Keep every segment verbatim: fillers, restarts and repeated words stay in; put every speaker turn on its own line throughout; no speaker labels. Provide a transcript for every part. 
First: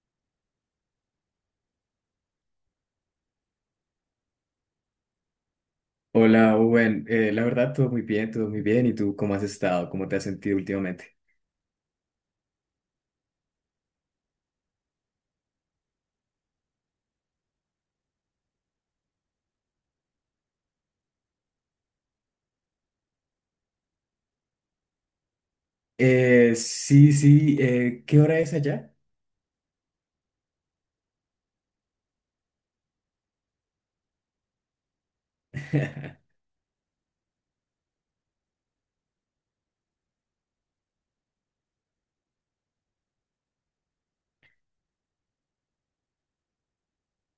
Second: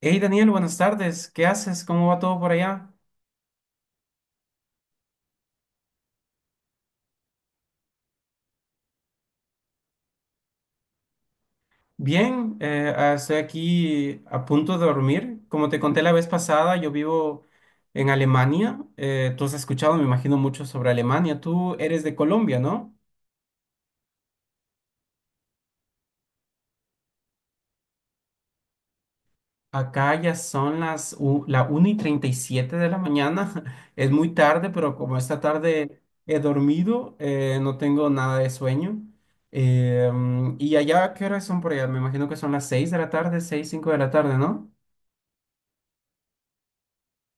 Hey Daniel, buenas tardes. ¿Qué haces? ¿Cómo va todo por allá?
Hola, Owen. Eh, la verdad, todo muy bien, todo muy bien. ¿Y tú cómo has estado? ¿Cómo te has sentido últimamente?
Bien, eh, ah, estoy aquí a punto de dormir. Como te conté la vez pasada, yo vivo en Alemania. Eh, tú has escuchado, me imagino, mucho sobre Alemania. Tú eres de Colombia, ¿no?
Eh, sí, sí. Eh, ¿qué hora es allá?
Acá ya son las u- la una y treinta y siete de la mañana. Es muy tarde, pero como esta tarde he dormido, eh, no tengo nada de sueño. Eh, mm, ¿y allá qué horas son por allá? Me imagino que son las seis de la tarde, seis cinco de la tarde, ¿no?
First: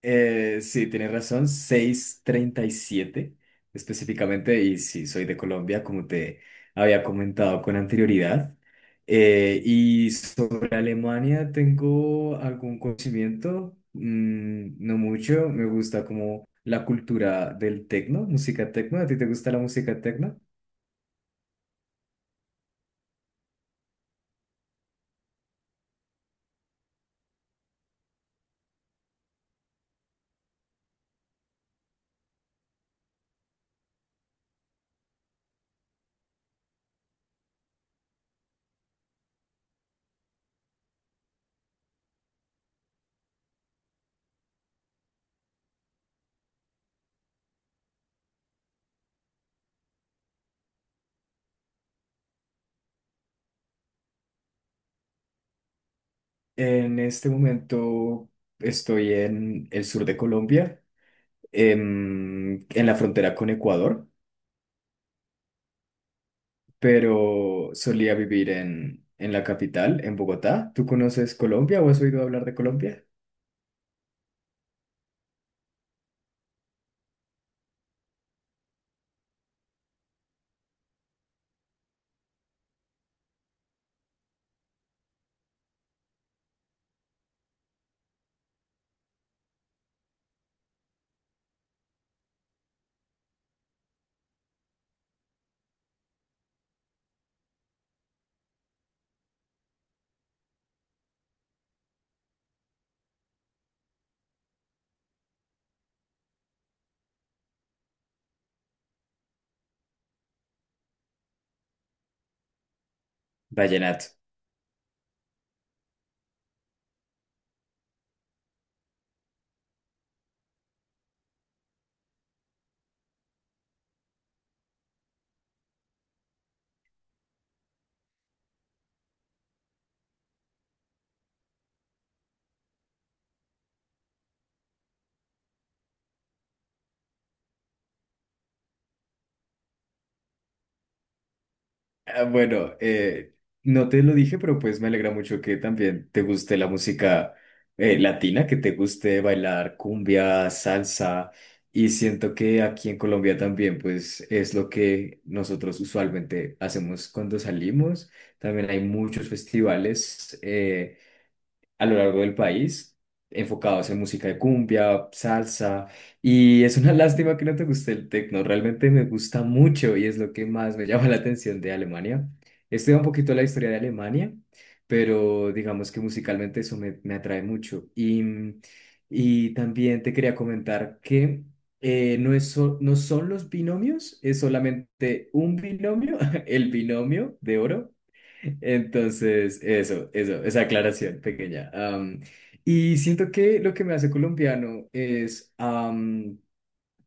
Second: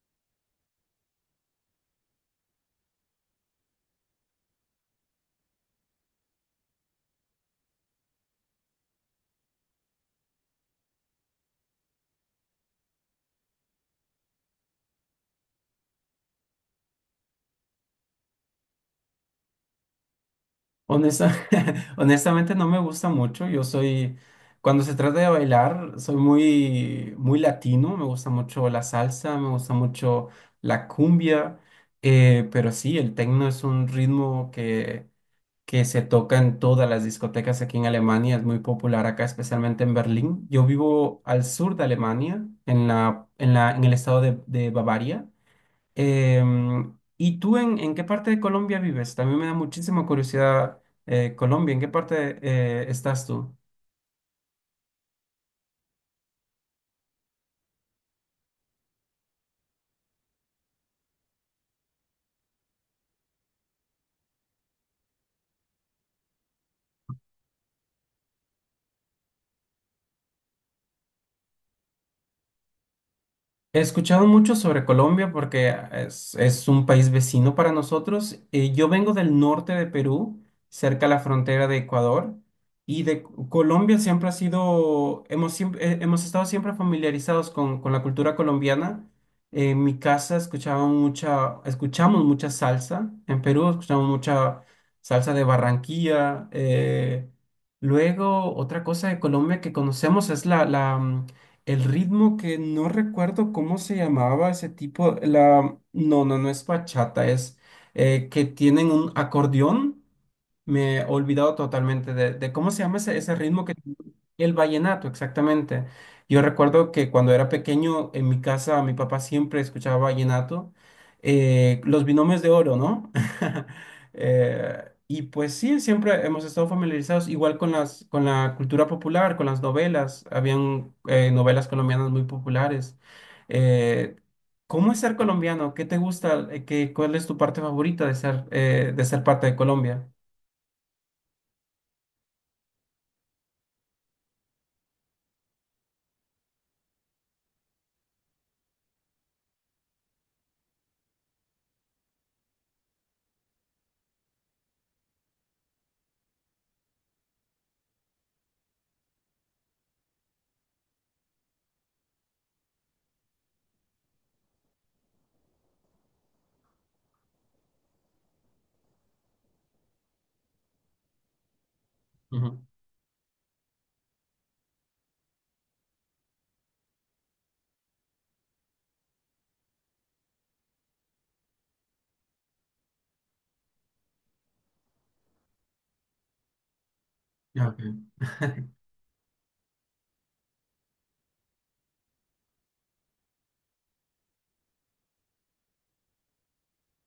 Eh, sí, tienes razón, seis treinta y siete, específicamente. Y sí, soy de Colombia, como te había comentado con anterioridad. Eh, y sobre Alemania, tengo algún conocimiento, Mm, no mucho. Me gusta como la cultura del tecno, música tecno. ¿A ti te gusta la música tecno?
Honesta- honestamente no me gusta mucho. Yo soy, cuando se trata de bailar, soy muy, muy latino. Me gusta mucho la salsa, me gusta mucho la cumbia. Eh, pero sí, el tecno es un ritmo que que se toca en todas las discotecas aquí en Alemania. Es muy popular acá, especialmente en Berlín. Yo vivo al sur de Alemania, en la, en la, en el estado de, de Bavaria. Em, ¿y tú en, en qué parte de Colombia vives? También me da muchísima curiosidad, eh, Colombia, ¿en qué parte eh, estás tú?
En este momento estoy en el sur de Colombia, em, en, la frontera con Ecuador, pero solía vivir en, en la capital, en Bogotá. ¿Tú conoces Colombia o has oído hablar de Colombia?
He escuchado mucho sobre Colombia porque es, es un país vecino para nosotros. Eh, yo vengo del norte de Perú, cerca a la frontera de Ecuador, y de C- Colombia siempre ha sido, hemos, siemp- eh, hemos estado siempre familiarizados con, con la cultura colombiana. En mi casa escuchaba mucha, escuchamos mucha salsa. En Perú escuchamos mucha salsa de Barranquilla. eh, Luego, otra cosa de Colombia que conocemos es la, la, mm, el ritmo que no recuerdo cómo se llamaba ese tipo, la, no, no, no es bachata, es eh, que tienen un acordeón. Me he olvidado totalmente de, de cómo se llama ese, ese ritmo que
Vallenato.
el vallenato, exactamente. Yo recuerdo que cuando era pequeño en mi casa mi papá siempre escuchaba vallenato, eh, los binomios de oro, ¿no? Eh, y pues sí, siempre hemos estado familiarizados igual con las, con la cultura popular, con las novelas. Habían eh, novelas colombianas muy populares. Eh, ¿Cómo es ser colombiano? ¿Qué te gusta? Eh, ¿Qué, cuál es tu parte favorita de ser, eh, de ser parte de Colombia?
Ah, bueno, eh, no te lo dije, pero pues me alegra mucho que también te guste la música eh, latina, que te guste bailar cumbia, salsa, y siento que aquí en Colombia también pues es lo que nosotros usualmente hacemos cuando salimos. También hay muchos festivales. Eh, a lo largo del país, enfocados en música de cumbia, salsa, y es una lástima que no te guste el techno, realmente me gusta mucho y es lo que más me llama la atención de Alemania.
Ujú.
Estudié un poquito la historia de Alemania, pero digamos que musicalmente eso me, me atrae mucho. Y, mm, y también te quería comentar que... eh, No es so- no son los binomios, es solamente un binomio, el binomio de
Ya, ok.
oro, entonces, eso, eso, esa aclaración pequeña. Am, y siento que lo que me hace colombiano es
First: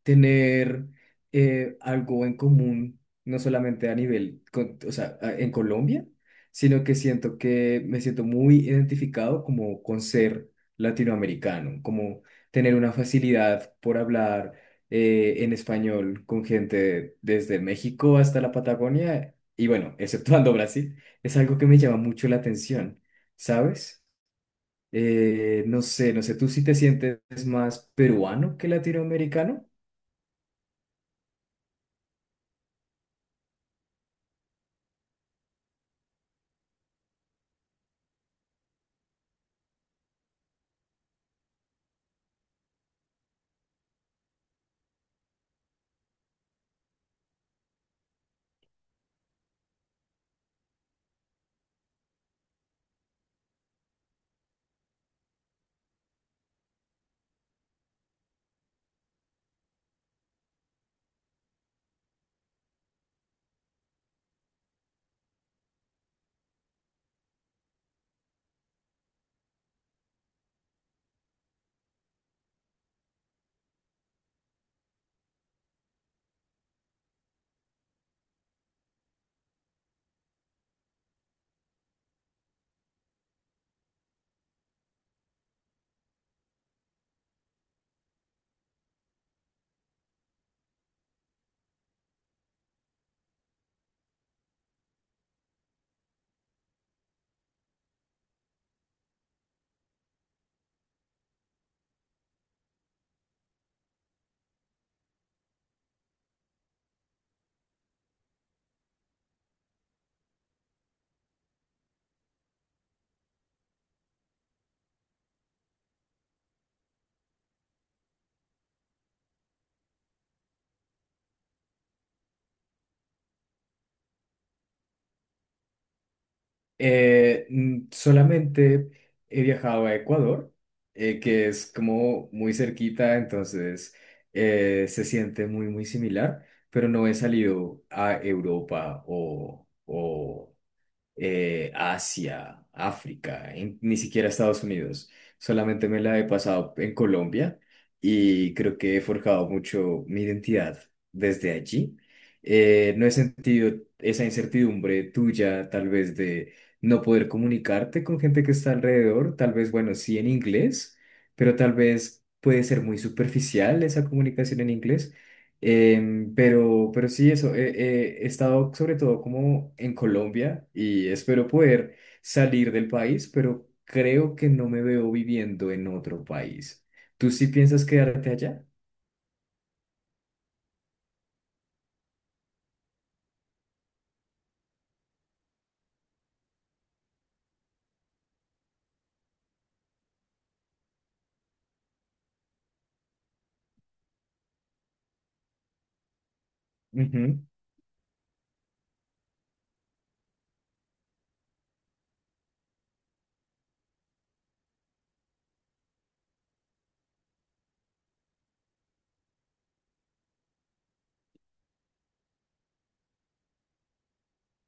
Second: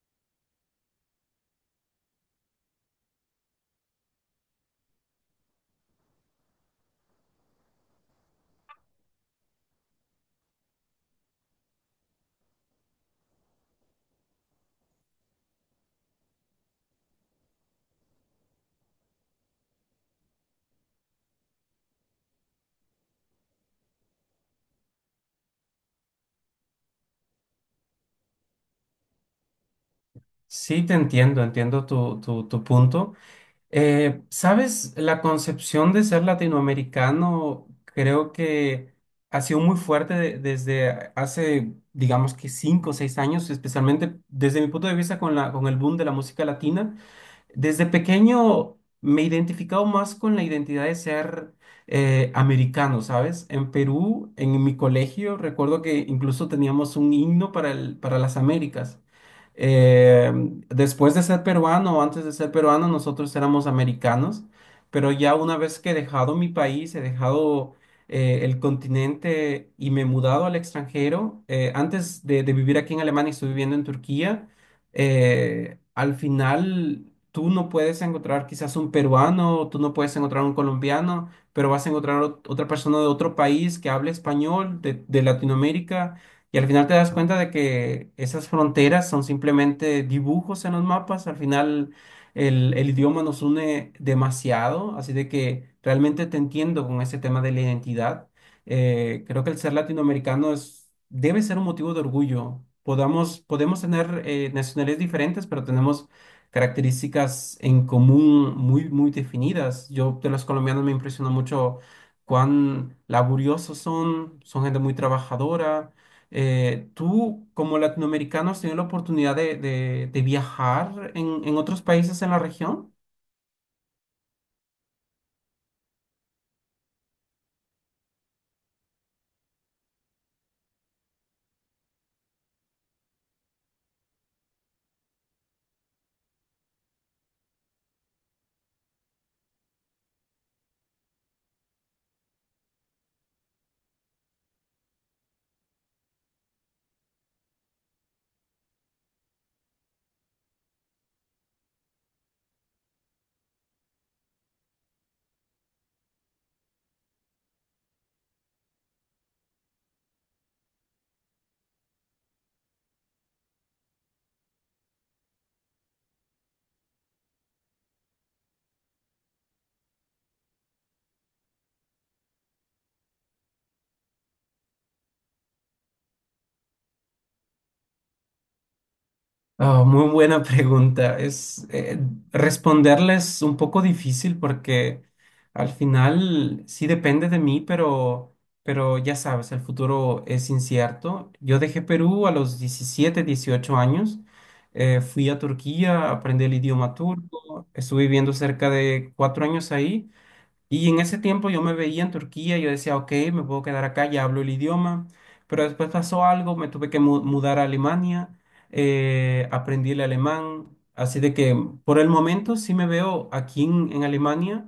tener eh, algo en común, no solamente a nivel, con- o sea, a- en Colombia, sino que siento que me siento muy identificado como con ser latinoamericano, como tener una facilidad por hablar eh, en español con gente desde México hasta la Patagonia, y bueno, exceptuando Brasil, es algo que me llama mucho la atención, ¿sabes? Eh, no sé, no sé, ¿tú sí te sientes más peruano que latinoamericano?
Sí, te entiendo, entiendo tu, tu, tu punto. Eh, ¿sabes? La concepción de ser latinoamericano creo que ha sido muy fuerte de- desde hace, digamos que cinco o seis años, especialmente desde mi punto de vista con la, con el boom de la música latina. Desde pequeño me he identificado más con la identidad de ser eh, americano, ¿sabes? En Perú, en mi colegio, recuerdo que incluso teníamos un himno para el- para las Américas. Eh, Después de ser peruano o antes de ser peruano, nosotros éramos americanos, pero ya una vez que he dejado mi país, he dejado eh, el continente y me he mudado al extranjero. Eh, antes de, de vivir aquí en Alemania, estuve viviendo en Turquía. Eh, al final tú no puedes encontrar quizás un peruano, tú no puedes encontrar un colombiano, pero vas a encontrar ot- otra persona de otro país que hable español, de, de Latinoamérica, y al final te das cuenta de que esas fronteras son simplemente dibujos en los mapas. Al final el, el idioma nos une demasiado, así de que realmente te entiendo con ese tema de la identidad. Eh, creo que el ser latinoamericano es, debe ser un motivo de orgullo. Podamos, podemos tener eh, nacionalidades diferentes, pero tenemos características en común muy, muy definidas. Yo de los colombianos me impresiona mucho cuán laboriosos son, son gente muy trabajadora. Eh, tú, como latinoamericano, ¿has tenido la oportunidad de, de- de viajar en, en otros países en la región?
Eh, mm, solamente he viajado a Ecuador, eh, que es como muy cerquita, entonces eh, se siente muy, muy similar, pero no he salido a Europa o, o eh, Asia, África, en- ni siquiera Estados Unidos. Solamente me la he pasado en Colombia y creo que he forjado mucho mi identidad desde allí. Eh, no he sentido esa incertidumbre tuya, tal vez de no poder comunicarte con gente que está alrededor, tal vez, bueno, sí en inglés, pero tal vez puede ser muy superficial esa comunicación en inglés. Em, pero, pero sí, eso, eh, eh, he estado sobre todo como en Colombia y espero poder salir del país, pero creo que no me veo viviendo en otro país. ¿Tú sí piensas quedarte allá?
Oh, muy buena pregunta. Es eh, responderla un poco difícil porque al final sí depende de mí, pero, pero ya sabes, el futuro es incierto. Yo dejé Perú a los diecisiete, dieciocho años. Eh, fui a Turquía, aprendí el idioma
Ujú,
turco, estuve viviendo cerca de cuatro años ahí, y en ese tiempo yo me veía en Turquía, yo decía, ok, me puedo quedar acá, ya hablo el idioma, pero después pasó algo, me tuve que mu- mudar a Alemania. Eh, aprendí el alemán, así de que por el momento sí me veo aquí en, en Alemania.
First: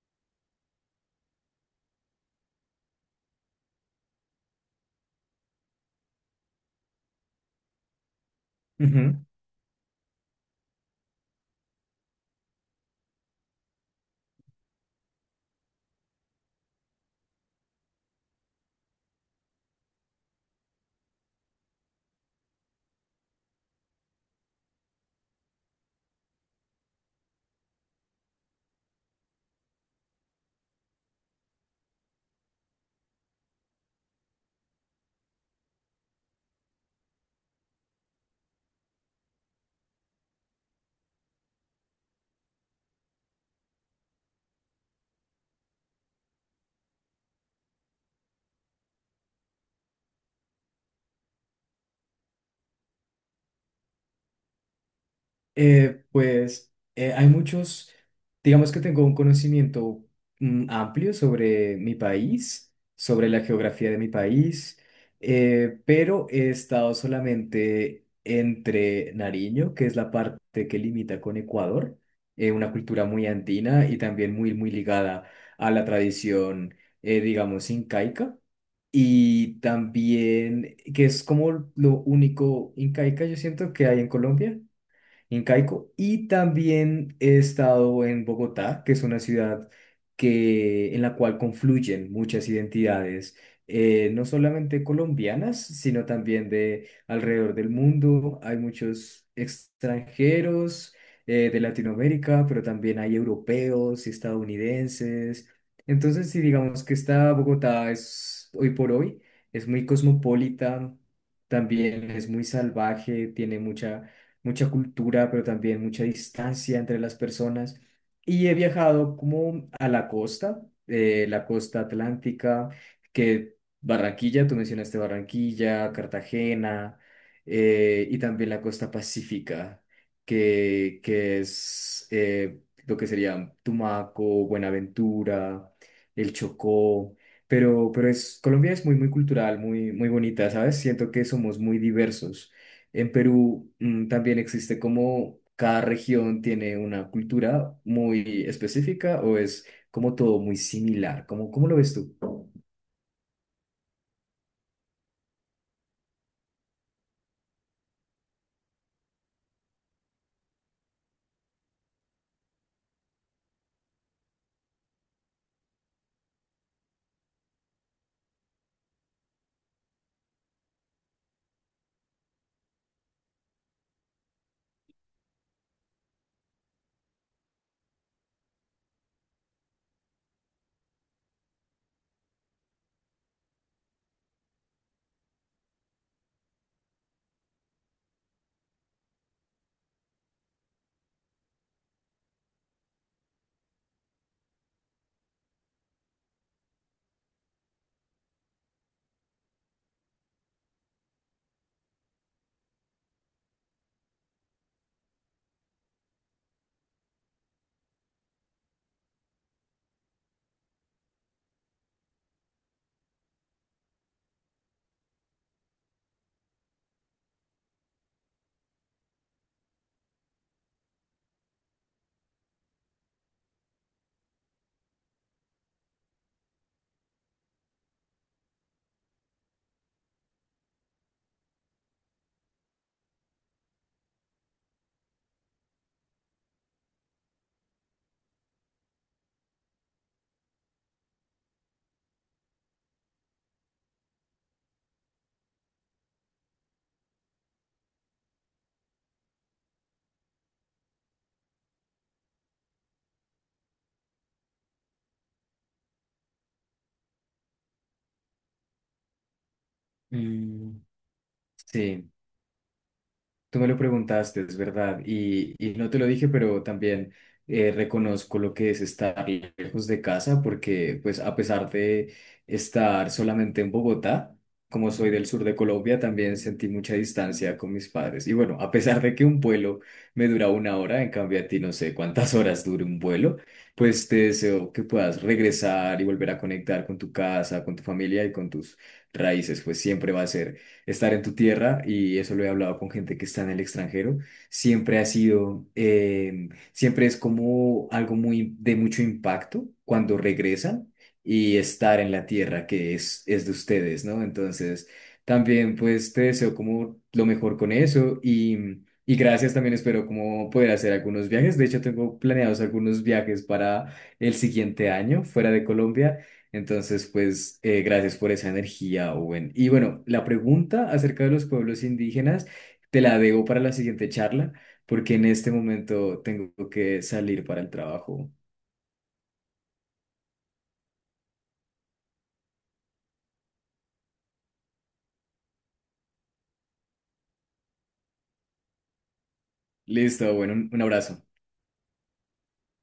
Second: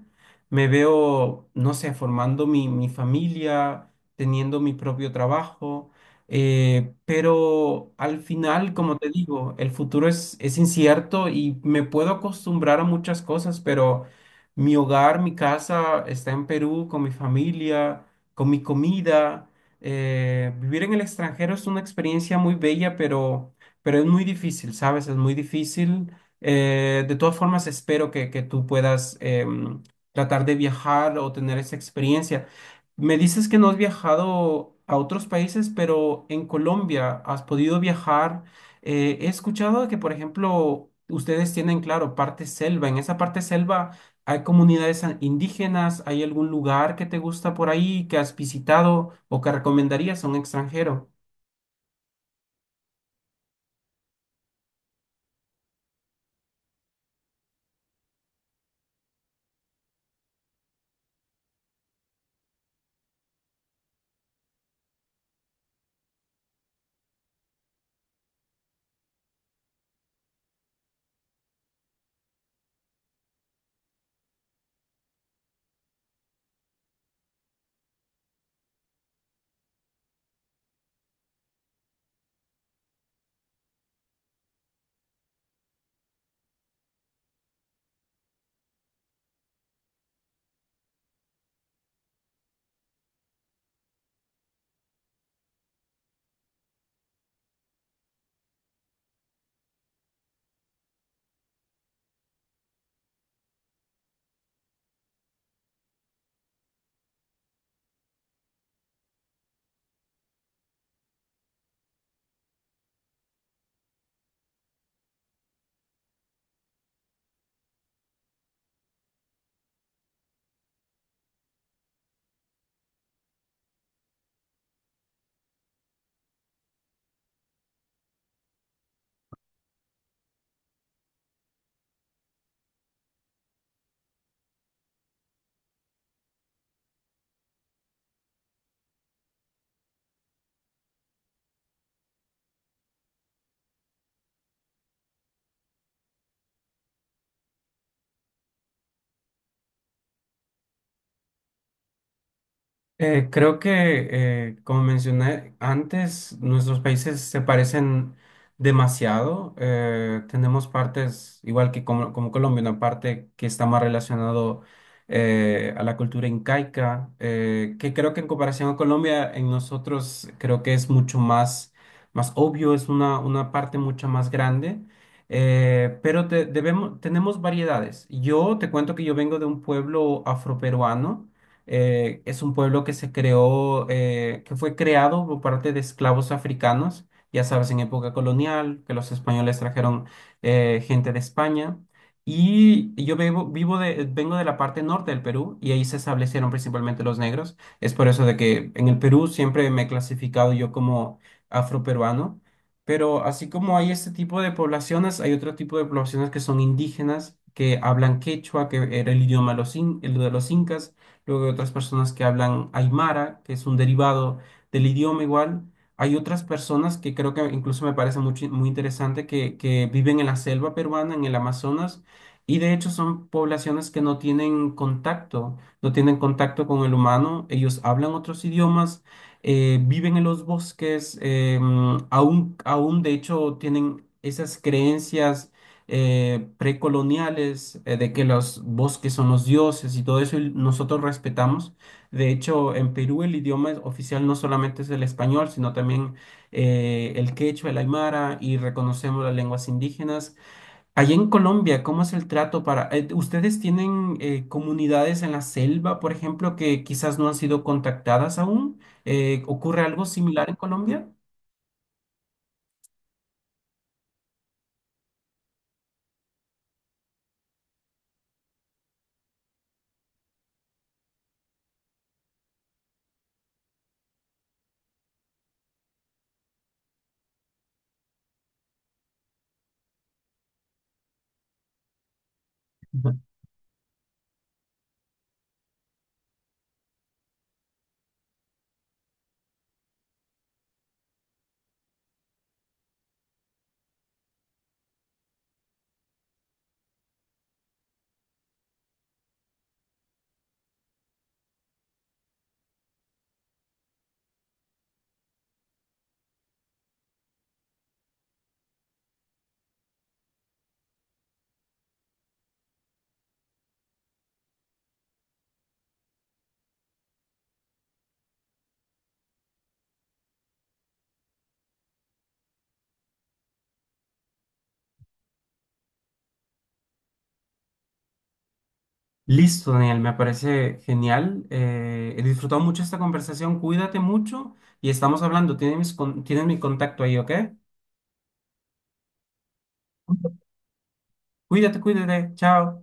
Me veo, no sé, formando mi, mi familia, teniendo mi propio trabajo. Eh, pero al final, como te
ujú.
digo, el futuro es, es incierto y me puedo acostumbrar a muchas cosas, pero... Mi hogar, mi casa está en Perú con mi familia, con mi comida. Eh, vivir en el extranjero es una experiencia muy bella, pero, pero es muy difícil, ¿sabes? Es muy difícil. Eh, de todas formas, espero que, que tú puedas em, tratar de viajar o tener esa experiencia. Me dices que no has viajado a otros países, pero en Colombia has podido viajar. Eh, he escuchado que, por ejemplo, ustedes tienen, claro, parte selva. En esa parte selva, ¿hay comunidades an- indígenas? ¿Hay algún lugar que te gusta por ahí que has visitado o que recomendarías a un extranjero?
Eh, pues eh, hay muchos, digamos que tengo un conocimiento mm, amplio sobre mi país, sobre la geografía de mi país, eh, pero he estado solamente entre Nariño, que es la parte que limita con Ecuador, eh, una cultura muy andina y también muy, muy ligada a la tradición, eh, digamos, incaica. Y también, que es como lo único incaica yo siento que hay en Colombia incaico. Y también he estado en Bogotá, que es una ciudad que, en la cual confluyen muchas identidades, eh, no solamente colombianas, sino también de alrededor del mundo. Hay muchos extranjeros eh, de Latinoamérica, pero también hay europeos y estadounidenses. Entonces, si digamos que esta Bogotá es hoy por hoy, es muy cosmopolita, también es muy salvaje, tiene mucha mucha cultura, pero también mucha distancia entre las personas. Y he viajado como a la costa, eh, la costa atlántica, que Barranquilla, tú mencionaste Barranquilla, Cartagena, eh, y también la costa pacífica, que, que es eh, lo que sería Tumaco, Buenaventura, el Chocó. Pero, pero es, Colombia es muy, muy cultural, muy, muy bonita, ¿sabes? Siento que somos muy diversos. En Perú mm, también existe como cada región tiene una cultura muy específica o es como todo muy similar. ¿Cómo, cómo lo ves tú?
Eh, creo que, eh, como mencioné antes, nuestros países se parecen demasiado. Eh, tenemos partes, igual que como, como Colombia, una parte que está más relacionado eh, a la cultura incaica, eh, que creo que en comparación a Colombia, en nosotros creo que es mucho más, más obvio, es una, una parte mucho más grande. Eh, pero te- debemos, tenemos variedades. Yo te cuento que yo vengo de un pueblo afroperuano. Eh, es un pueblo que se creó, eh, que fue creado por parte de esclavos africanos, ya sabes, en época colonial, que los españoles trajeron eh, gente de España. Y yo vivo, vivo de, vengo de la parte norte del Perú y ahí se establecieron principalmente los negros. Es por eso de que en el Perú siempre me he clasificado yo como afroperuano. Pero así como hay este tipo de poblaciones, hay otro tipo de poblaciones que son indígenas, que hablan quechua, que era el idioma de los, in- el de los incas. Luego hay otras personas que hablan aymara, que es un derivado del idioma igual. Hay otras personas que creo que incluso me parece mucho- muy interesante que, que viven en la selva peruana, en el Amazonas, y de hecho son poblaciones que no tienen contacto, no tienen contacto con el humano. Ellos hablan otros idiomas. Eh, viven en los bosques, eh, mm, aún, aún de hecho tienen esas creencias eh, precoloniales, eh, de que los bosques son los dioses y todo eso, y nosotros respetamos. De hecho, en Perú el idioma es- oficial no solamente es el español, sino también eh, el quechua, el aymara, y reconocemos las lenguas indígenas. Allá en Colombia, ¿cómo es el trato para... eh, ¿ustedes tienen eh, comunidades en la selva, por ejemplo, que quizás no han sido contactadas aún? Eh, ¿ocurre algo similar en
Mm,
Colombia?
Sí. Tú me lo preguntaste, es verdad, y, y no te lo dije, pero también eh, reconozco lo que es estar lejos de casa, porque pues a pesar de estar solamente en Bogotá, como soy del sur de Colombia, también sentí mucha distancia con mis padres. Y bueno, a pesar de que un vuelo me dura una hora, en cambio a ti no sé cuántas horas dure un vuelo, pues te deseo que puedas regresar y volver a conectar con tu casa, con tu familia y con tus raíces, pues siempre va a ser estar en tu tierra, y eso lo he hablado con gente que está en el extranjero, siempre ha sido, eh, siempre es como algo muy de mucho impacto cuando regresan y estar en la tierra que es, es de ustedes, ¿no? Entonces, también pues te deseo como lo mejor con eso y... Y gracias también, espero como poder hacer algunos viajes. De hecho, tengo planeados algunos viajes para el siguiente año fuera de Colombia. Entonces, pues, eh, gracias por esa energía, Owen. Y bueno, la pregunta acerca de los pueblos indígenas te la debo para la siguiente charla, porque en este momento tengo que salir para el trabajo.
Listo, Daniel, me parece genial. Eh, he disfrutado mucho esta conversación. Cuídate mucho y estamos hablando. Tienes mis con- tienes mi contacto ahí, ¿ok?
Listo, bueno, un un abrazo.
Cuídate, cuídate. Chao.